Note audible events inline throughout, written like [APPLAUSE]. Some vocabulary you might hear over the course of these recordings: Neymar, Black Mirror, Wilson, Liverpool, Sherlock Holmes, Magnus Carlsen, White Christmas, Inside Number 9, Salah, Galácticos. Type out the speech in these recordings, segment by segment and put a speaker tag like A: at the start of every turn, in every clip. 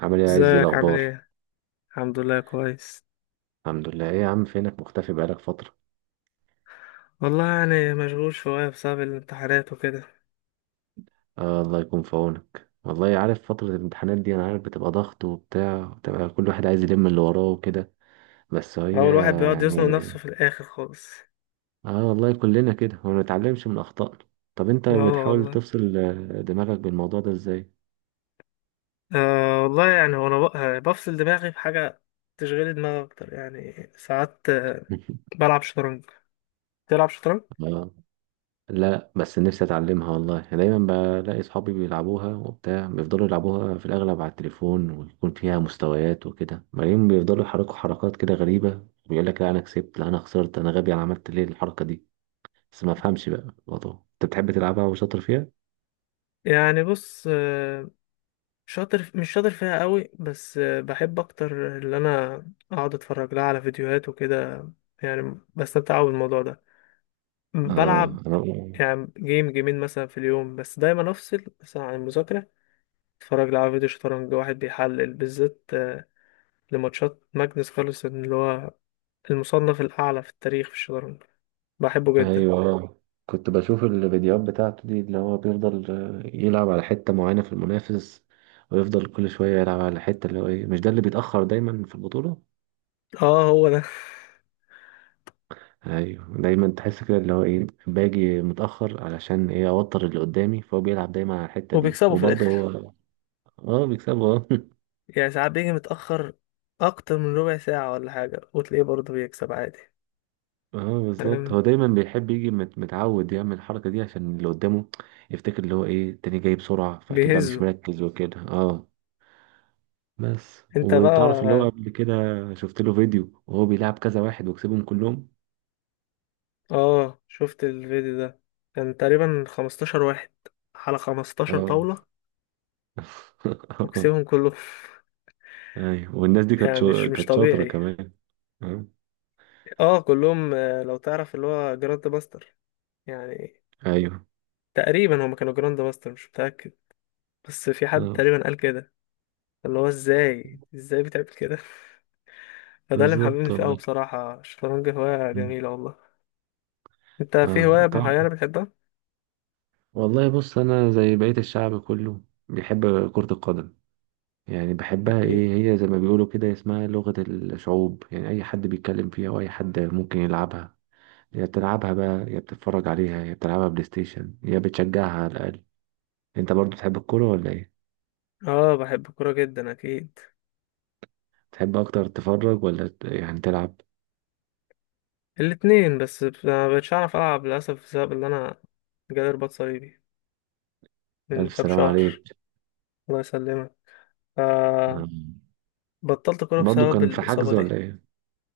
A: عامل ايه يا عز؟ إيه
B: ازيك عامل
A: الاخبار؟
B: ايه؟ الحمد لله كويس.
A: الحمد لله، ايه يا عم فينك مختفي بقالك فتره؟
B: والله يعني مشغول شوية بسبب الامتحانات وكده.
A: الله يكون في عونك، والله عارف فتره الامتحانات دي، انا عارف بتبقى ضغط وبتاع، بتبقى كل واحد عايز يلم اللي وراه وكده. بس هي
B: هو الواحد بيقعد يزنق
A: يعني
B: نفسه في الآخر خالص.
A: اه والله كلنا كده وما نتعلمش من اخطائنا. طب انت
B: اه
A: بتحاول
B: والله.
A: تفصل دماغك بالموضوع ده ازاي؟
B: آه والله يعني وانا بفصل دماغي بحاجة. تشغيل دماغي أكتر يعني ساعات
A: [LAUGHS]
B: بلعب شطرنج. تلعب شطرنج؟
A: اه، لا بس نفسي اتعلمها والله. أنا دايما بلاقي اصحابي بيلعبوها وبتاع، بيفضلوا يلعبوها في الاغلب على التليفون، ويكون فيها مستويات وكده، بعدين بيفضلوا يحركوا حركات كده غريبة، بيقول لك لا انا كسبت، لا انا خسرت، انا غبي، انا عملت ليه الحركة دي؟ بس ما افهمش بقى الموضوع. انت بتحب تلعبها وشاطر فيها؟
B: يعني بص، شاطر مش شاطر فيها قوي بس بحب أكتر إن أنا أقعد أتفرج لها على فيديوهات وكده. يعني بستمتع أوي بالموضوع ده.
A: اه.
B: بلعب
A: مم. انا
B: يعني جيم جيمين مثلا في اليوم، بس دايما افصل مثلا عن المذاكرة. اتفرج لي على فيديو شطرنج واحد بيحلل بالذات لماتشات ماجنس كارلسن، اللي هو المصنف الأعلى في التاريخ في الشطرنج. بحبه جدا.
A: ايوه كنت بشوف الفيديوهات بتاعته دي، اللي هو بيفضل يلعب على حتة معينة في المنافس، ويفضل كل شوية يلعب على الحتة. اللي هو ايه مش ده اللي بيتأخر دايما في البطولة؟
B: اه هو ده [LAUGHS]
A: ايوه دايما تحس كده اللي هو ايه باجي متاخر، علشان ايه اوتر اللي قدامي، فهو بيلعب دايما على الحته دي،
B: وبيكسبوا في
A: وبرضه
B: الآخر.
A: هو اه بيكسبه اه. [LAUGHS]
B: يعني ساعات بيجي متأخر أكتر من ربع ساعة ولا حاجة، وتلاقيه برضه بيكسب عادي.
A: اه بالظبط،
B: تمام.
A: هو دايما بيحب يجي متعود يعمل الحركه دي عشان اللي قدامه يفتكر اللي هو ايه التاني جاي بسرعه، فاكيد بقى مش
B: بيهزوا.
A: مركز وكده. اه بس.
B: انت
A: وتعرف اللي هو
B: بقى.
A: قبل كده شفت له فيديو وهو بيلعب كذا واحد وكسبهم كلهم.
B: اه شفت الفيديو ده، كان تقريبا 15 واحد على 15
A: اه.
B: طاولة،
A: [LAUGHS]
B: وكسبهم كلهم [LAUGHS]
A: ايوه، والناس دي كانت
B: يعني مش مش
A: كانت شاطره
B: طبيعي.
A: كمان. اه.
B: اه كلهم. لو تعرف اللي هو جراند باستر يعني.
A: ايوه.
B: تقريبا هما كانوا جراند باستر، مش متأكد، بس في حد
A: اه
B: تقريبا قال كده، اللي هو ازاي ازاي بتعمل كده [LAUGHS] فده اللي محببني
A: بالظبط
B: فيه قوي
A: والله.
B: بصراحة. الشطرنج هواية
A: مم.
B: جميلة والله. انت في
A: اه
B: هواية
A: طبعا.
B: معينة بتحبها؟
A: والله بص انا زي بقية الشعب كله بيحب كرة القدم، يعني بحبها،
B: اكيد.
A: ايه هي زي ما بيقولوا كده اسمها لغة الشعوب، يعني اي حد بيتكلم فيها، واي حد ممكن يلعبها. يا بتلعبها بقى، يا بتتفرج عليها، يا بتلعبها بلاي ستيشن، يا بتشجعها على الاقل. انت برضو تحب الكورة ولا ايه؟
B: اه بحب الكورة جدا اكيد.
A: تحب اكتر تتفرج ولا يعني تلعب؟
B: الاتنين، بس ما بقتش اعرف العب للأسف بسبب اللي انا جالي رباط صليبي من
A: الف
B: كام
A: سلام
B: شهر.
A: عليك.
B: الله يسلمك.
A: آه.
B: آه، بطلت كورة
A: برضو
B: بسبب
A: كان في
B: الإصابة
A: حجز
B: دي.
A: ولا ايه؟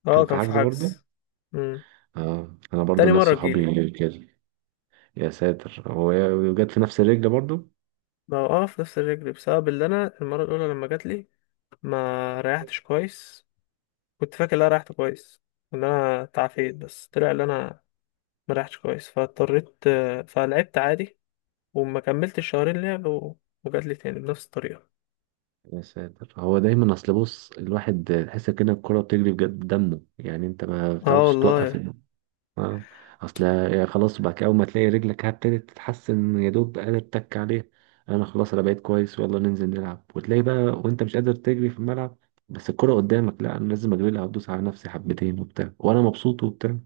B: اه
A: كان في
B: كان في
A: حجز برضو.
B: حجز. مم.
A: اه انا برضو
B: تاني
A: ناس
B: مرة تجيلي.
A: صحابي كده. يا ساتر. هو وجت في نفس الرجل برضو؟
B: ما هو في نفس الرجل بسبب اللي أنا المرة الأولى لما جاتلي ما ريحتش كويس. كنت فاكر إن أنا ريحت كويس، إن أنا تعافيت، بس طلع إن أنا ما ريحتش كويس، فاضطريت فلعبت عادي. وما كملتش شهرين لعب وجاتلي تاني بنفس الطريقة.
A: يا ساتر. هو دايما اصل بص الواحد تحس كده الكرة بتجري بجد دمه، يعني انت ما
B: اه
A: بتعرفش توقف
B: والله.
A: اه. اصل يا خلاص بقى، اول ما تلاقي رجلك هبتدت تتحسن، يا دوب قادر تك عليه. انا خلاص انا بقيت كويس ويلا ننزل نلعب، وتلاقي بقى وانت مش قادر تجري في الملعب، بس الكرة قدامك، لا انا لازم اجري لها وادوس على نفسي حبتين وبتاع، وانا مبسوط وبتاع.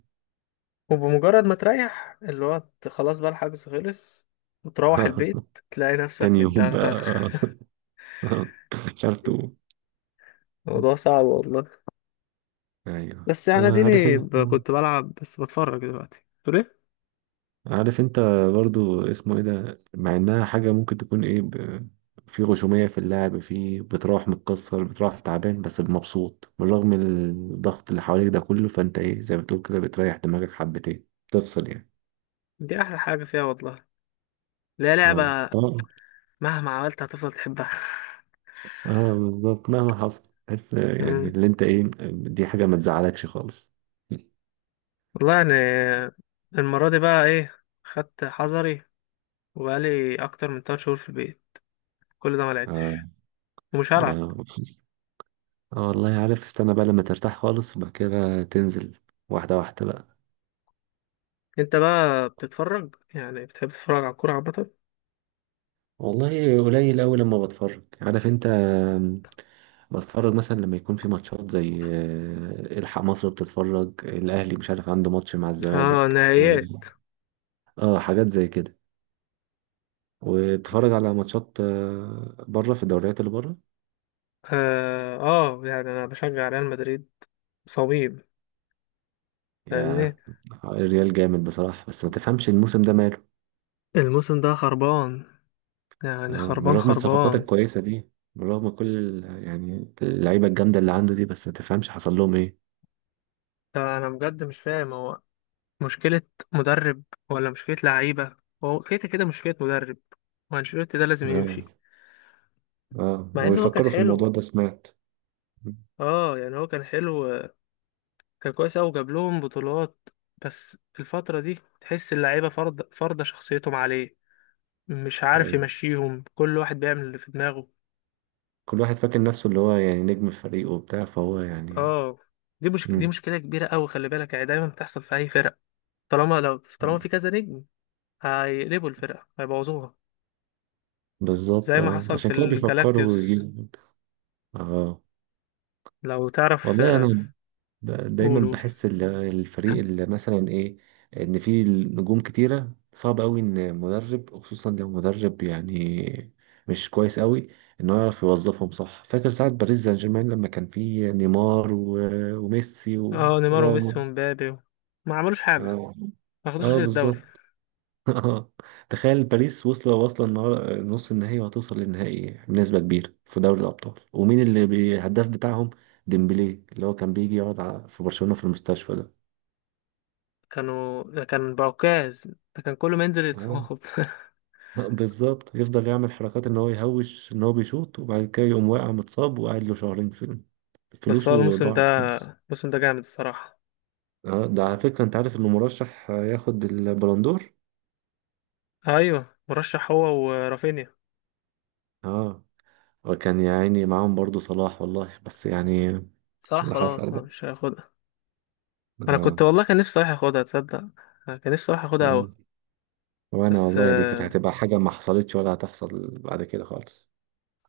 B: وبمجرد ما تريح اللي هو خلاص بقى الحجز خلص وتروح
A: [LAUGHS]
B: البيت تلاقي نفسك
A: تاني يوم
B: متدغدغ.
A: بقى. [LAUGHS] مش عارف تقوم.
B: الموضوع صعب والله.
A: ايوه.
B: بس
A: هو
B: انا
A: عارف انت،
B: كنت بلعب بس بتفرج دلوقتي تقول ايه.
A: عارف انت برضو اسمه ايه ده، مع انها حاجة ممكن تكون ايه ب... في غشومية في اللعب، في بتروح متكسر، بتروح تعبان بس مبسوط بالرغم من الضغط اللي حواليك ده كله، فانت ايه زي ما بتقول كده بتريح دماغك حبتين، تفصل
B: دي احلى حاجه فيها والله. لا لعبه.
A: اه طبعا.
B: مهما عملت هتفضل تحبها.
A: اه بالظبط مهما حصل. بس
B: [LAUGHS] مم.
A: اللي انت ايه، دي حاجة ما تزعلكش خالص.
B: والله يعني المره دي بقى ايه، خدت حذري وبقالي اكتر من 3 شهور في البيت كل ده ما لعبتش.
A: اه
B: ومش
A: بقى
B: هلعب.
A: مبسوط. اه والله عارف، استنى بقى لما ترتاح خالص وبعد كده تنزل واحدة واحدة بقى.
B: انت بقى بتتفرج؟ يعني بتحب تتفرج على الكوره عامه؟
A: والله قليل أوي لما بتفرج، عارف انت بتفرج مثلا لما يكون في ماتشات زي الحق مصر، بتتفرج الأهلي مش عارف عنده ماتش مع
B: اه
A: الزمالك،
B: نهائيات.
A: اه حاجات زي كده. وبتفرج على ماتشات بره في الدوريات اللي بره.
B: يعني انا بشجع ريال مدريد، صميم، فاهمني.
A: يا الريال جامد بصراحة، بس ما تفهمش الموسم ده ماله.
B: الموسم ده خربان، يعني
A: من
B: خربان
A: رغم الصفقات
B: خربان.
A: الكويسة دي، من رغم كل اللعيبة الجامدة اللي عنده دي، بس ما تفهمش حصل لهم ايه.
B: انا بجد مش فاهم هو مشكلة مدرب ولا مشكلة لعيبة. هو كده كده مشكلة مدرب، وانشيلوتي ده لازم
A: اه.
B: يمشي.
A: اه
B: مع انه هو كان
A: ويفكروا في
B: حلو.
A: الموضوع ده، سمعت.
B: اه يعني هو كان حلو، كان كويس اوي، جاب لهم بطولات. بس الفترة دي تحس اللعيبة فرض فرضة شخصيتهم عليه، مش عارف
A: ايوه
B: يمشيهم، كل واحد بيعمل اللي في دماغه.
A: كل واحد فاكر نفسه اللي هو يعني نجم الفريق وبتاع، فهو
B: اه. دي مش دي
A: مم.
B: مشكلة كبيرة اوي، خلي بالك، يعني دايما بتحصل في اي فرق. طالما في كذا نجم هيقلبوا الفرقة هيبوظوها.
A: بالظبط
B: زي ما
A: اه،
B: حصل
A: عشان
B: في
A: كده بيفكروا
B: الجالاكتيوس.
A: يجيبوا. اه
B: لو تعرف
A: والله انا
B: آه،
A: دايما
B: قول قول.
A: بحس الفريق اللي مثلا ايه ان فيه نجوم كتيره، صعب قوي ان مدرب، خصوصا لو مدرب يعني مش كويس قوي، انه يعرف يوظفهم صح. فاكر ساعه باريس سان جيرمان لما كان فيه نيمار وميسي
B: اه نيمار
A: وراموس.
B: وميسي ومبابي ما عملوش حاجة.
A: اه.
B: ما خدوش
A: اه
B: غير الدوري.
A: بالظبط. [LAUGHS] اه. تخيل باريس واصلة واصلة نص النهائي، وهتوصل للنهائي بنسبة كبيرة في دوري الأبطال، ومين اللي الهداف بتاعهم؟ ديمبلي. اللي هو كان بيجي يقعد في برشلونة في المستشفى ده.
B: كانوا، ده كان بعكاز، ده كان كل ما ينزل
A: آه.
B: يتصاب [LAUGHS]
A: [LAUGHS] بالظبط، يفضل يعمل حركات ان هو يهوش ان هو بيشوط، وبعد كده يقوم واقع متصاب وقاعد له شهرين في،
B: بس هو
A: فلوسه
B: الموسم ده
A: ضاعت خالص.
B: الموسم ده جامد الصراحة.
A: اه ده على فكرة انت عارف انه مرشح ياخد البلندور.
B: ايوه مرشح هو ورافينيا.
A: اه. وكان يا عيني معاهم برضو صلاح والله، بس
B: صلاح
A: اللي حصل
B: خلاص هو
A: بقى.
B: مش هياخدها. انا
A: اه.
B: كنت والله كان نفسي صلاح ياخدها، تصدق؟ أنا كان نفسي صلاح ياخدها اوي.
A: آه. وانا
B: بس
A: والله دي كانت
B: آه،
A: هتبقى حاجة ما حصلتش ولا هتحصل بعد كده خالص.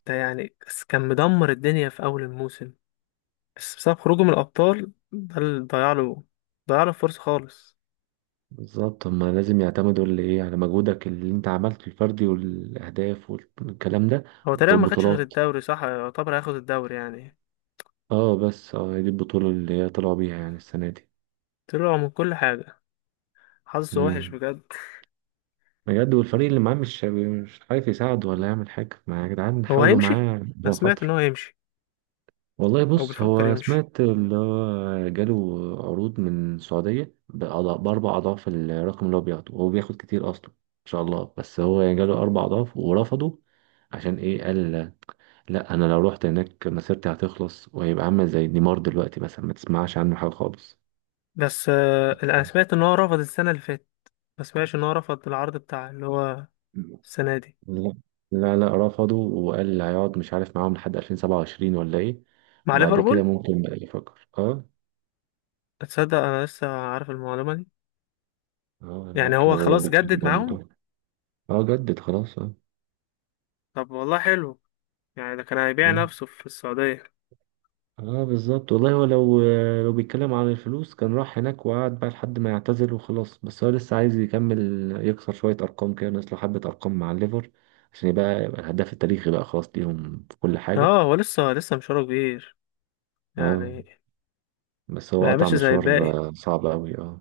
B: ده يعني بس كان مدمر الدنيا في اول الموسم، بس بسبب خروجه من الابطال ده اللي ضيع له فرصة خالص.
A: بالظبط، هما لازم يعتمدوا اللي ايه على مجهودك اللي انت عملته الفردي والاهداف والكلام ده
B: هو تقريبا ما خدش غير
A: والبطولات.
B: الدوري، صح؟ يعتبر هياخد الدوري يعني.
A: اه بس اه دي البطولة اللي هي طلعوا بيها يعني السنة دي.
B: طلع من كل حاجة، حظه وحش
A: امم.
B: بجد.
A: بجد، والفريق اللي معاه مش عارف يساعد ولا يعمل حاجة، ما يا جدعان
B: هو
A: حاولوا
B: هيمشي.
A: معاه
B: أنا
A: عشان
B: سمعت
A: خاطره.
B: إن هو هيمشي
A: والله
B: أو
A: بص
B: بيفكر
A: هو
B: يمشي.
A: سمعت اللي هو جاله عروض من السعودية بأربع أضعاف الرقم اللي هو بياخده، وهو بياخد كتير أصلا إن شاء الله، بس هو يعني جاله أربع أضعاف ورفضه. عشان إيه؟ قال لأ أنا لو رحت هناك مسيرتي هتخلص، وهيبقى عامل زي نيمار دلوقتي مثلا ما تسمعش عنه حاجة خالص.
B: بس آه، أنا سمعت إن هو رفض السنة اللي فاتت، ما سمعتش إن هو رفض العرض بتاع اللي هو السنة دي
A: لا. لا رفضه، وقال هيقعد مش عارف معاهم لحد 2027 ولا إيه،
B: مع
A: وبعد كده
B: ليفربول.
A: ممكن بقى يفكر أه.
B: تصدق أنا لسه عارف المعلومة دي.
A: أه لأ
B: يعني هو
A: كانوا
B: خلاص جدد
A: بيتكلموا عن
B: معاهم؟
A: الموضوع. أه جدد خلاص أه.
B: طب والله حلو. يعني ده كان هيبيع نفسه في السعودية.
A: اه بالظبط والله. هو لو لو بيتكلم عن الفلوس كان راح هناك وقعد بقى لحد ما يعتزل وخلاص، بس هو لسه عايز يكمل، يكسر شوية أرقام كده، ناقص له حبة أرقام مع الليفر، عشان يبقى يبقى الهداف التاريخي بقى خلاص ليهم في كل حاجة.
B: اه هو لسه مشواره كبير
A: اه.
B: يعني.
A: بس
B: ما
A: هو قطع
B: يعملش زي
A: مشوار.
B: الباقي.
A: صعب أوي اه.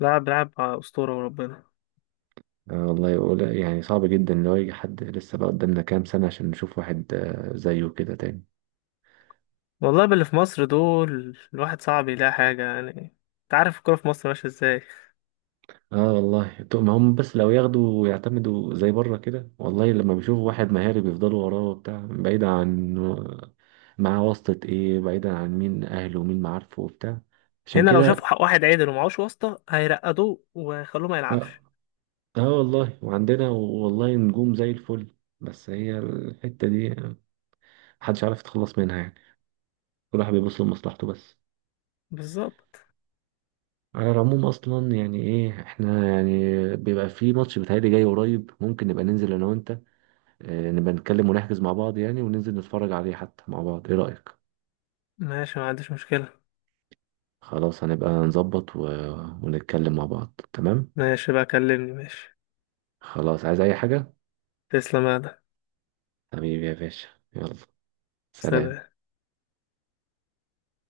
B: لاعب بيلعب على أسطورة وربنا.
A: والله يقول يعني صعب جدا لو يجي حد، لسه بقى قدامنا كام سنة عشان نشوف واحد زيه كده تاني.
B: والله باللي في مصر دول الواحد صعب يلاقي حاجة يعني، انت عارف الكورة في مصر ماشية ازاي.
A: اه والله. طب ما هم بس لو ياخدوا ويعتمدوا زي بره كده، والله لما بيشوفوا واحد مهاري بيفضلوا وراه وبتاع، بعيدا عن معاه واسطة ايه، بعيدا عن مين اهله ومين معارفه وبتاع، عشان
B: هنا لو شافوا
A: كده.
B: حق واحد عدل ومعهوش واسطة هيرقدوه ويخلوه ما يلعبش.
A: اه. والله وعندنا والله نجوم زي الفل، بس هي الحتة دي محدش عارف يتخلص منها يعني، كل واحد بيبص لمصلحته بس.
B: بالظبط.
A: على العموم اصلا يعني ايه احنا يعني بيبقى في ماتش بيتهيألي جاي قريب، ممكن نبقى ننزل انا وانت نبقى نتكلم ونحجز مع بعض يعني وننزل نتفرج عليه حتى مع بعض، ايه رأيك؟
B: ماشي، ما عنديش مشكلة.
A: خلاص هنبقى نظبط و... ونتكلم مع بعض، تمام.
B: ماشي بقى، كلمني، ماشي.
A: خلاص عايز اي حاجة.
B: تسلم يا آدم.
A: حبيبي يا باشا، يلا، سلام.
B: سلام.